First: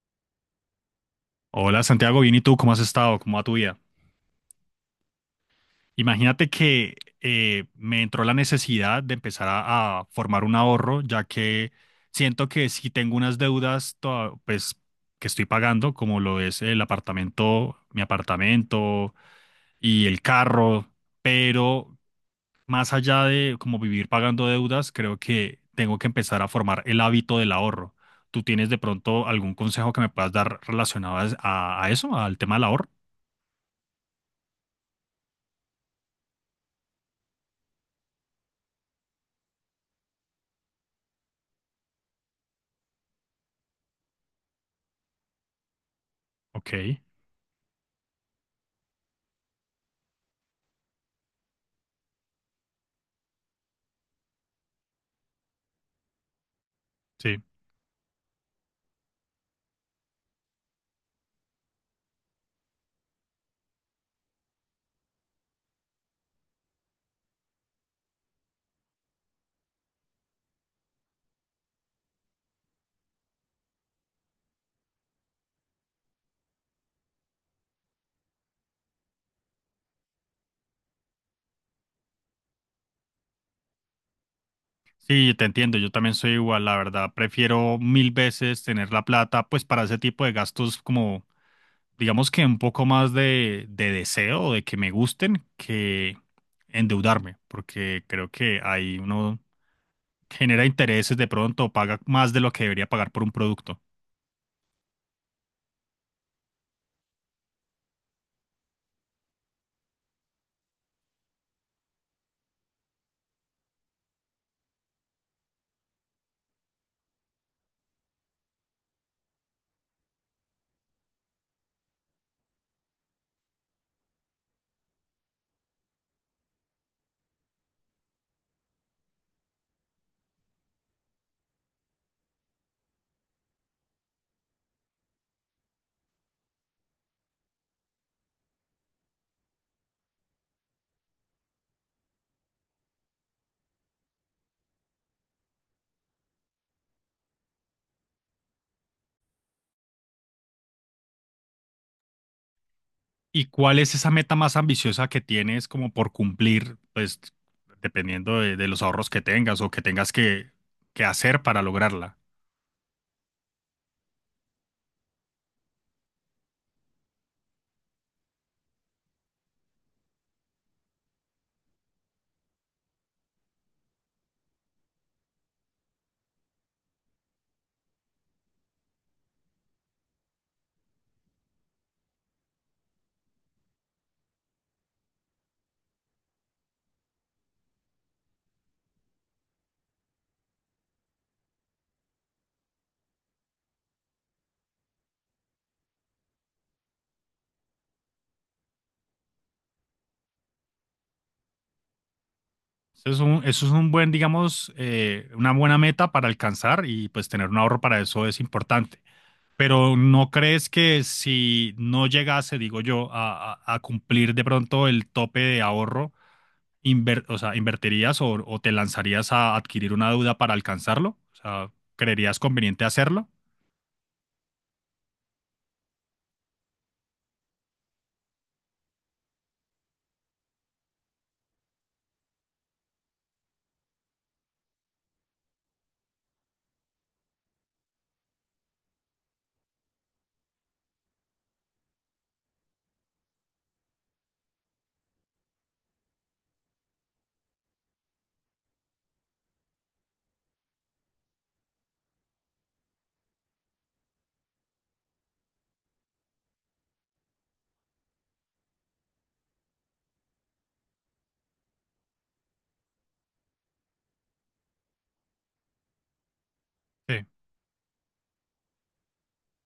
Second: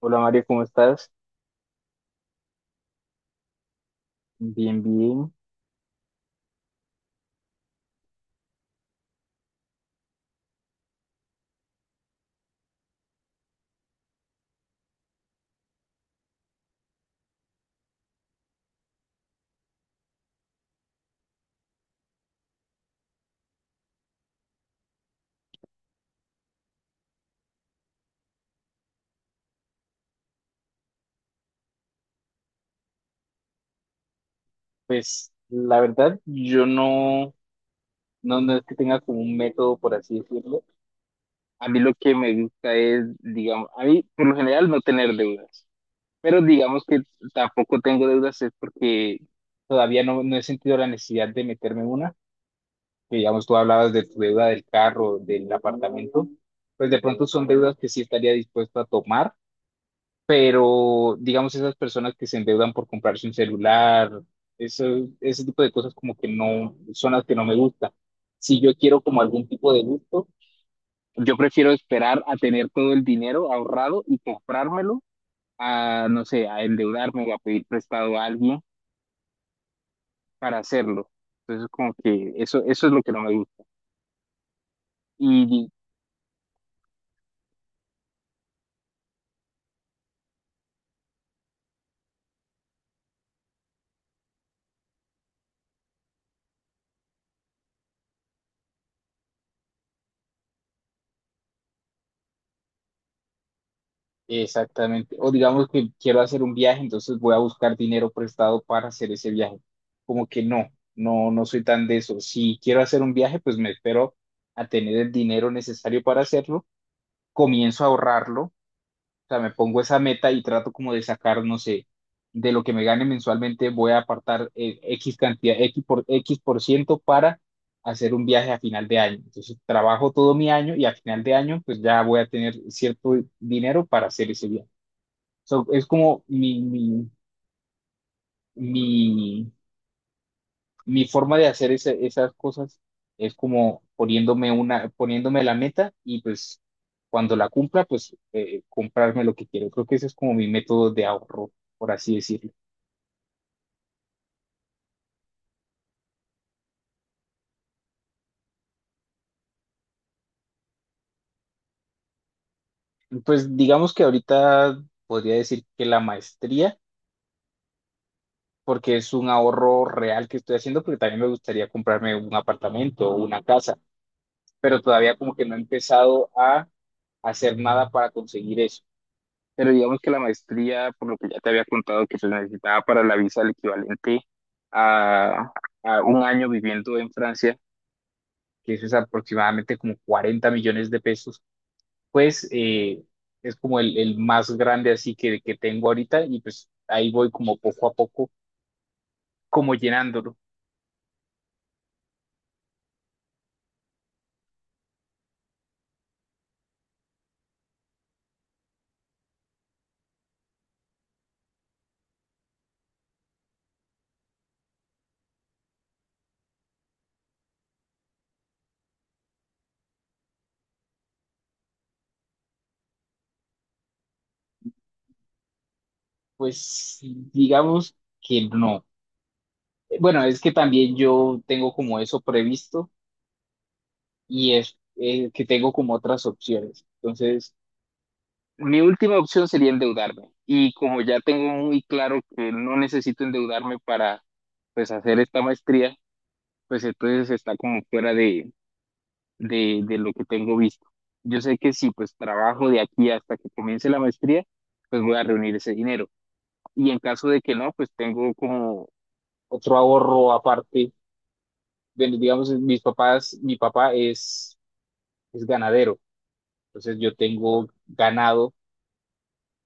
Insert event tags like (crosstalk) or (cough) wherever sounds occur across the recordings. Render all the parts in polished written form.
Hola Mario, ¿cómo estás? Hola Santiago, bien y tú, ¿cómo has estado? ¿Cómo va tu vida? Bien, bien. Imagínate que me entró la necesidad de empezar a formar un ahorro, ya que siento que si tengo unas deudas pues, que estoy pagando, como lo es el apartamento, mi apartamento y el carro, pero más allá de como vivir pagando deudas, creo que tengo que empezar a formar el hábito del ahorro. ¿Tú tienes de pronto algún consejo que me puedas dar relacionado a eso, al tema del ahorro? Pues la verdad, yo no, no es que tenga como un método, por así decirlo. A mí lo que me gusta es, digamos, a mí por lo general no tener deudas, pero digamos Ok. que tampoco tengo deudas es porque todavía no he sentido la necesidad de meterme en una. Digamos, tú hablabas de tu deuda del carro, del apartamento, pues de pronto Sí, son deudas que sí estaría dispuesto a tomar, pero digamos esas personas que se endeudan por comprarse un celular, eso, ese tipo de cosas como que no son las que no me gustan. Si yo quiero como algún tipo de gusto, yo prefiero esperar a tener todo el dinero ahorrado y comprármelo, a no sé, a endeudarme o a pedir prestado a alguien para hacerlo. Entonces como que eso es lo que no me gusta. sí, te Y entiendo, yo también soy igual, la verdad, prefiero mil veces tener la plata pues para ese tipo de gastos como, digamos que un poco más de deseo, de que me gusten, que endeudarme, porque creo que ahí uno genera intereses de pronto, o paga más de lo que debería pagar por un producto. Exactamente. O digamos que quiero hacer un viaje, entonces voy a buscar dinero prestado para hacer ese viaje. Como que no soy tan de eso. Si quiero hacer un viaje, pues me espero a tener el dinero necesario para hacerlo, comienzo a ahorrarlo, o sea, me pongo esa meta y trato como de sacar, no sé, de lo que me gane mensualmente, voy a apartar X cantidad, X por ciento para hacer un viaje a final de año. Entonces trabajo todo mi año y a final de año, pues ya voy a tener cierto dinero para hacer ese viaje. So, es como mi, mi forma de hacer esas cosas es como poniéndome una, poniéndome la meta y pues cuando la cumpla, pues comprarme lo que quiero. Creo que ese es como mi método de ahorro, por así decirlo. ¿Y cuál es esa meta más ambiciosa que tienes como por cumplir, pues dependiendo de los ahorros que tengas o que tengas que hacer para lograrla? Pues digamos que ahorita podría decir que la maestría, porque es un ahorro real que estoy haciendo, porque también me gustaría comprarme un apartamento o una casa, pero todavía como que no he empezado a hacer nada para conseguir eso. Pero digamos que la maestría, por lo que ya te había contado, que se necesitaba para la visa el equivalente a, a un año viviendo en Francia, que eso es aproximadamente como 40 millones de pesos, pues es como el más grande así que tengo ahorita y pues ahí voy como poco a poco, como llenándolo. Eso es un buen, digamos, una buena meta para alcanzar y pues tener un ahorro para eso es importante. Pero ¿no crees que si no llegase, digo yo, a cumplir de pronto el tope de ahorro, o sea, ¿invertirías o te lanzarías a adquirir una deuda para alcanzarlo? O sea, ¿creerías conveniente hacerlo? Pues sí, digamos que no. Bueno, es que también yo tengo como eso previsto y es que tengo como otras opciones. Entonces... Mi última opción sería endeudarme. Y como ya tengo muy claro que no necesito endeudarme para, pues, hacer esta maestría, pues entonces está como fuera de, de lo que tengo visto. Yo sé que si pues trabajo de aquí hasta que comience la maestría, pues voy a reunir ese dinero. Y en caso de que no, pues tengo como otro ahorro aparte. Bueno, digamos, mis papás, mi papá es ganadero, entonces yo Sí, tengo ganado.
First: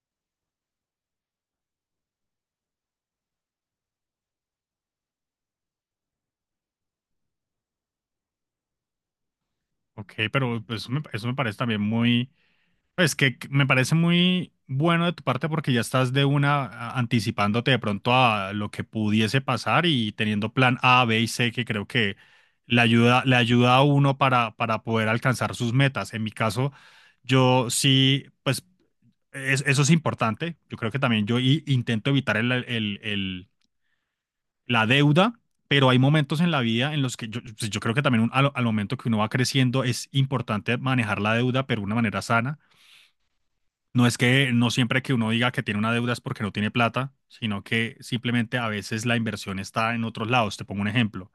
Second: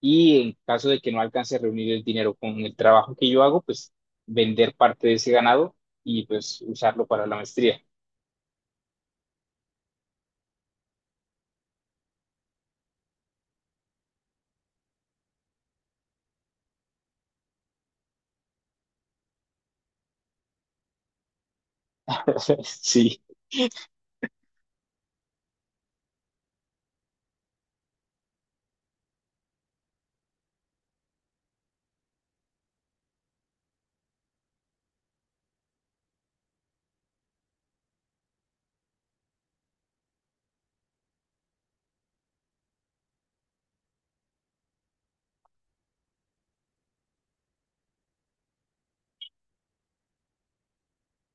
Y en caso de que no alcance a reunir el dinero con el trabajo que yo hago, pues vender parte de ese ganado y pues usarlo para la maestría. ok, pero pues, eso me parece también muy... Es que me parece muy bueno de tu parte porque ya estás de una anticipándote de pronto a lo que pudiese pasar y teniendo plan A, B y C que creo que (laughs) Sí, le ayuda a uno para poder alcanzar sus metas. En mi caso, yo sí, pues eso es importante. Yo creo que también yo intento evitar la deuda. Pero hay momentos en la vida en los que yo, pues yo creo que también al, al momento que uno va creciendo es importante manejar la deuda, pero de una manera sana, no es que no siempre que uno diga que tiene una deuda es porque no tiene plata, sino que simplemente a veces la inversión está en otros lados. Te pongo un ejemplo.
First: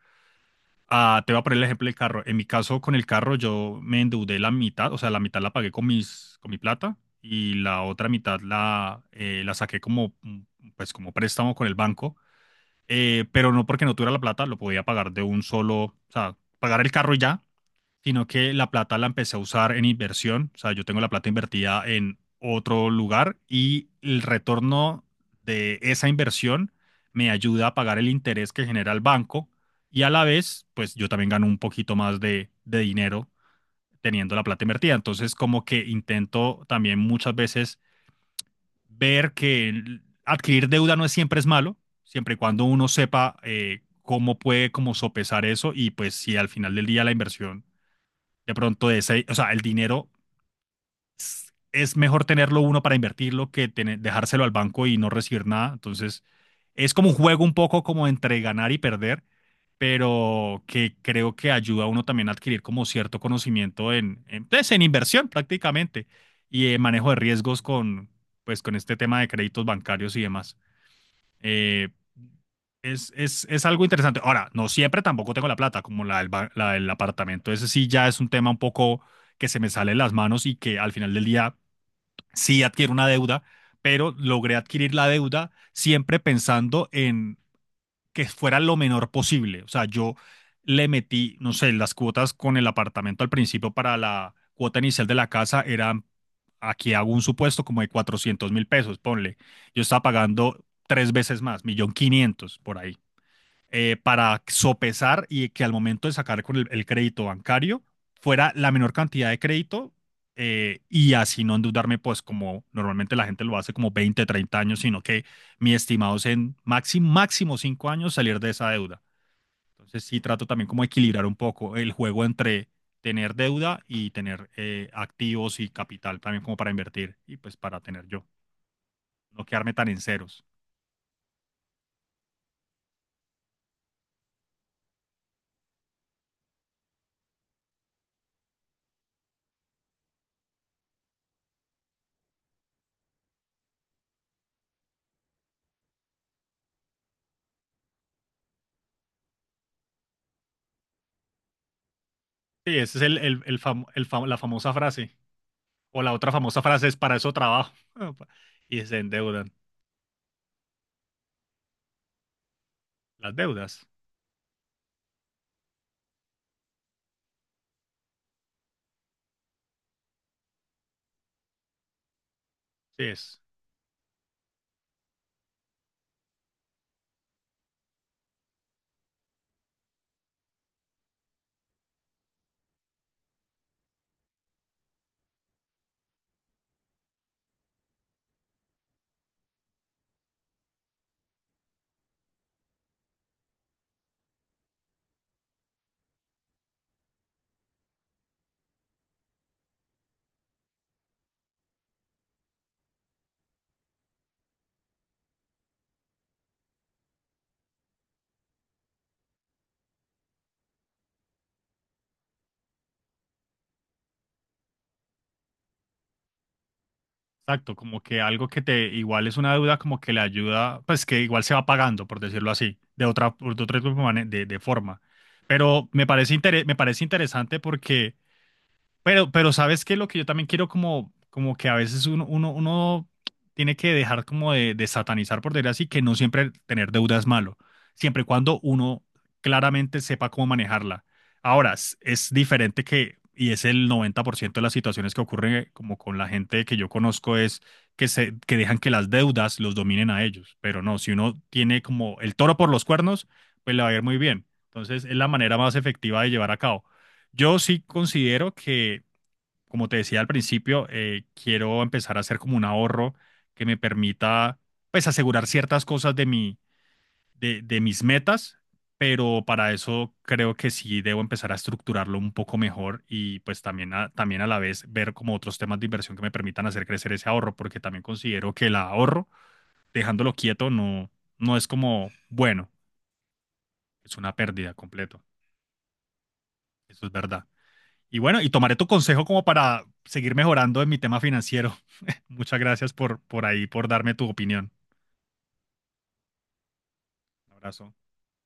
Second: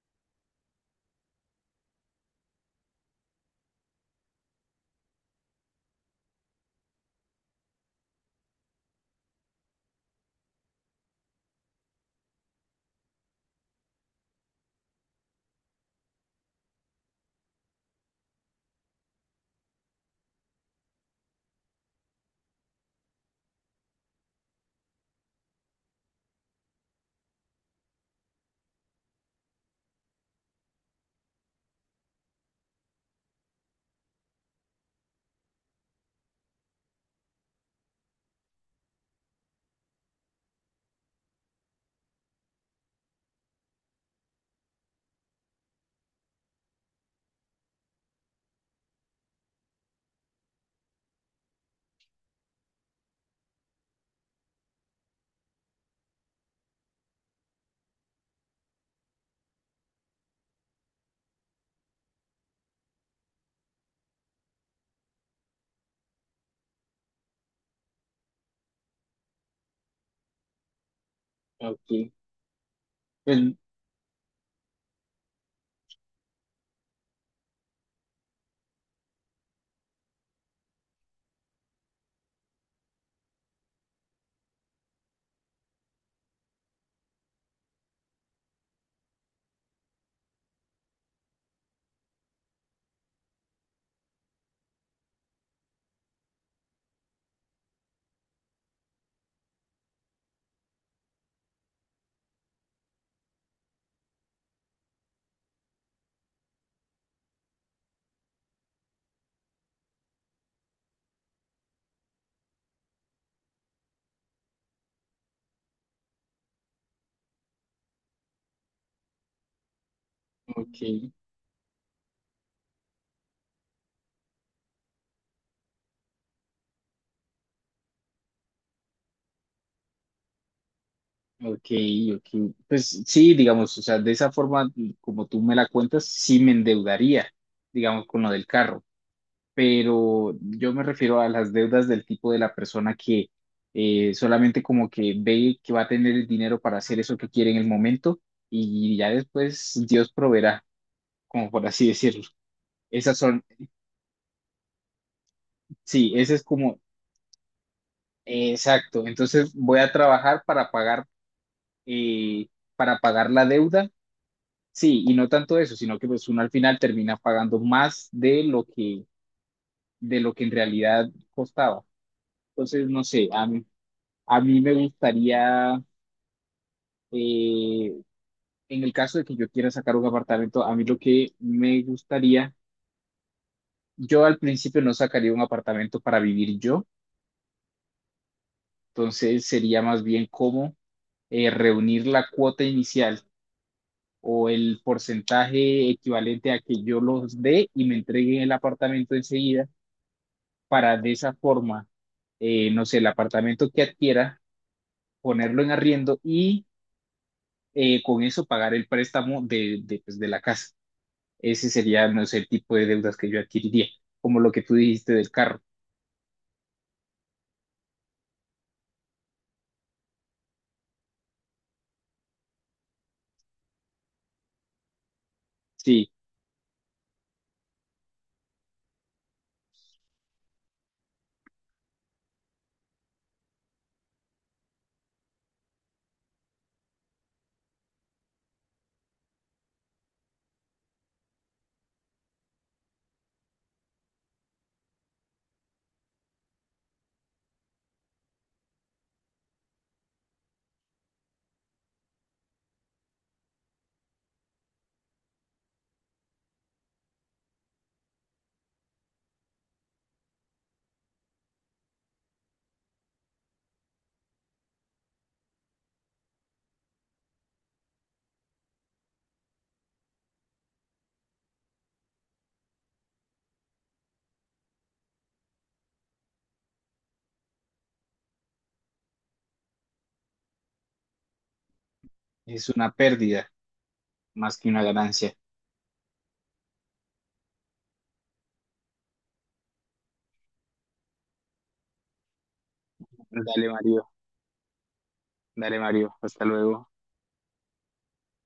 Ah, te voy a poner el ejemplo del carro. En mi caso, con el carro, yo me endeudé la mitad, o sea, la mitad la pagué con mis, con mi plata y la otra mitad la saqué como, pues, como préstamo con el banco. Pero no porque no tuviera la plata, lo podía pagar de un solo, o sea, pagar el carro y ya, sino que la plata la empecé a usar en inversión. O sea, yo tengo la plata invertida en otro lugar y el retorno de esa inversión me ayuda a pagar el interés que genera el banco, y a la vez, pues yo también gano un poquito más de dinero teniendo la plata invertida. Entonces, como que intento también muchas veces ver que adquirir deuda no es siempre es malo, siempre y cuando uno sepa cómo puede como sopesar eso, y pues si al final del día la inversión de pronto ese, o sea, el dinero es mejor tenerlo uno para invertirlo que dejárselo al banco y no recibir nada. Entonces, es como un juego un poco como entre ganar y perder, pero que creo que ayuda a uno también a adquirir como cierto conocimiento pues, en inversión prácticamente, y en manejo de riesgos con, pues, con este tema de créditos bancarios y demás. Eh, ok. es, Pues, es algo interesante. Ahora, no siempre tampoco tengo la plata, como la la del apartamento. Ese sí ya es un tema un poco que se me sale de las manos y que al final del día sí adquiero una deuda, pero logré adquirir la deuda siempre pensando en que fuera lo menor posible. O sea, yo le metí, no sé, las cuotas con el apartamento al principio para la cuota inicial de la casa eran, aquí hago un supuesto como de 400.000 pesos, ponle. Yo estaba pagando tres veces más, 1.500.000 por ahí, para sopesar y que al momento de sacar con el crédito bancario fuera la menor cantidad de crédito, y así no endeudarme, pues como normalmente la gente lo hace como 20 o 30 años, sino que mi estimado es en máximo, máximo 5 años salir de esa deuda. Entonces sí trato también como ok, equilibrar un poco el juego entre tener deuda y tener activos y capital también como para invertir y pues para tener yo, no quedarme tan en ceros. ok, ok. Pues sí, digamos, o sea, de esa forma, como tú me la cuentas, sí me endeudaría, digamos, con lo del carro. Pero yo me refiero a las deudas del tipo de la persona que solamente como que ve que va a tener el dinero para hacer eso que quiere en el momento y ya después Dios proveerá, como por así decirlo. Sí, esa es Esas son, la famosa frase. O sí, la otra ese es famosa como, frase es para eso trabajo. (laughs) Y se exacto. Entonces endeudan. voy a trabajar eh, para pagar Las la deudas. deuda, sí, y no tanto eso, sino que pues uno al final termina pagando más de lo que en realidad costaba. Entonces, no Sí, sé, es. A mí me gustaría Eh, en el caso de que yo quiera sacar un apartamento, a mí lo que me gustaría, yo al principio no sacaría un apartamento para vivir yo, entonces sería más bien como reunir la cuota inicial o el porcentaje equivalente a que yo los dé y me entreguen el apartamento enseguida para de esa forma, no sé, el apartamento que adquiera, ponerlo en arriendo y con eso pagar el préstamo de, pues, de la casa. Ese sería, no sé, el tipo de deudas que yo adquiriría, como lo que tú dijiste del carro. Exacto. Como que algo que te igual es una deuda, como que le ayuda, pues que igual se va pagando, por decirlo así, de otra de forma. Pero me Sí, parece, me parece interesante, porque pero ¿sabes qué? Lo que yo también quiero como, como que a veces uno tiene que dejar como de satanizar, por decir así, que no siempre tener deuda es malo, siempre y cuando uno claramente sepa cómo manejarla. Ahora, es diferente que, y es el 90% de las situaciones que ocurren como con la gente que yo conozco, es que dejan que las deudas los dominen a ellos. Pero no, si uno tiene como el toro por los cuernos, pues le va a ir muy bien. Entonces, es la manera más efectiva de llevar a cabo. Yo sí considero que como te decía al principio, quiero empezar a hacer como un ahorro que me permita, pues, asegurar ciertas cosas de mi, de mis metas, pero para eso creo que sí debo empezar a estructurarlo un poco mejor, y pues también a, también a la vez ver como otros temas de inversión que me permitan hacer crecer ese ahorro, porque también considero que el ahorro, dejándolo quieto, no, no es como, es bueno, una pérdida es una más que pérdida una completo. ganancia. Eso es verdad. Y bueno, y tomaré tu consejo como para seguir mejorando en mi tema financiero. (laughs) Muchas gracias por ahí, Dale, por Mario, darme tu opinión. dale, Mario, hasta luego. Un abrazo.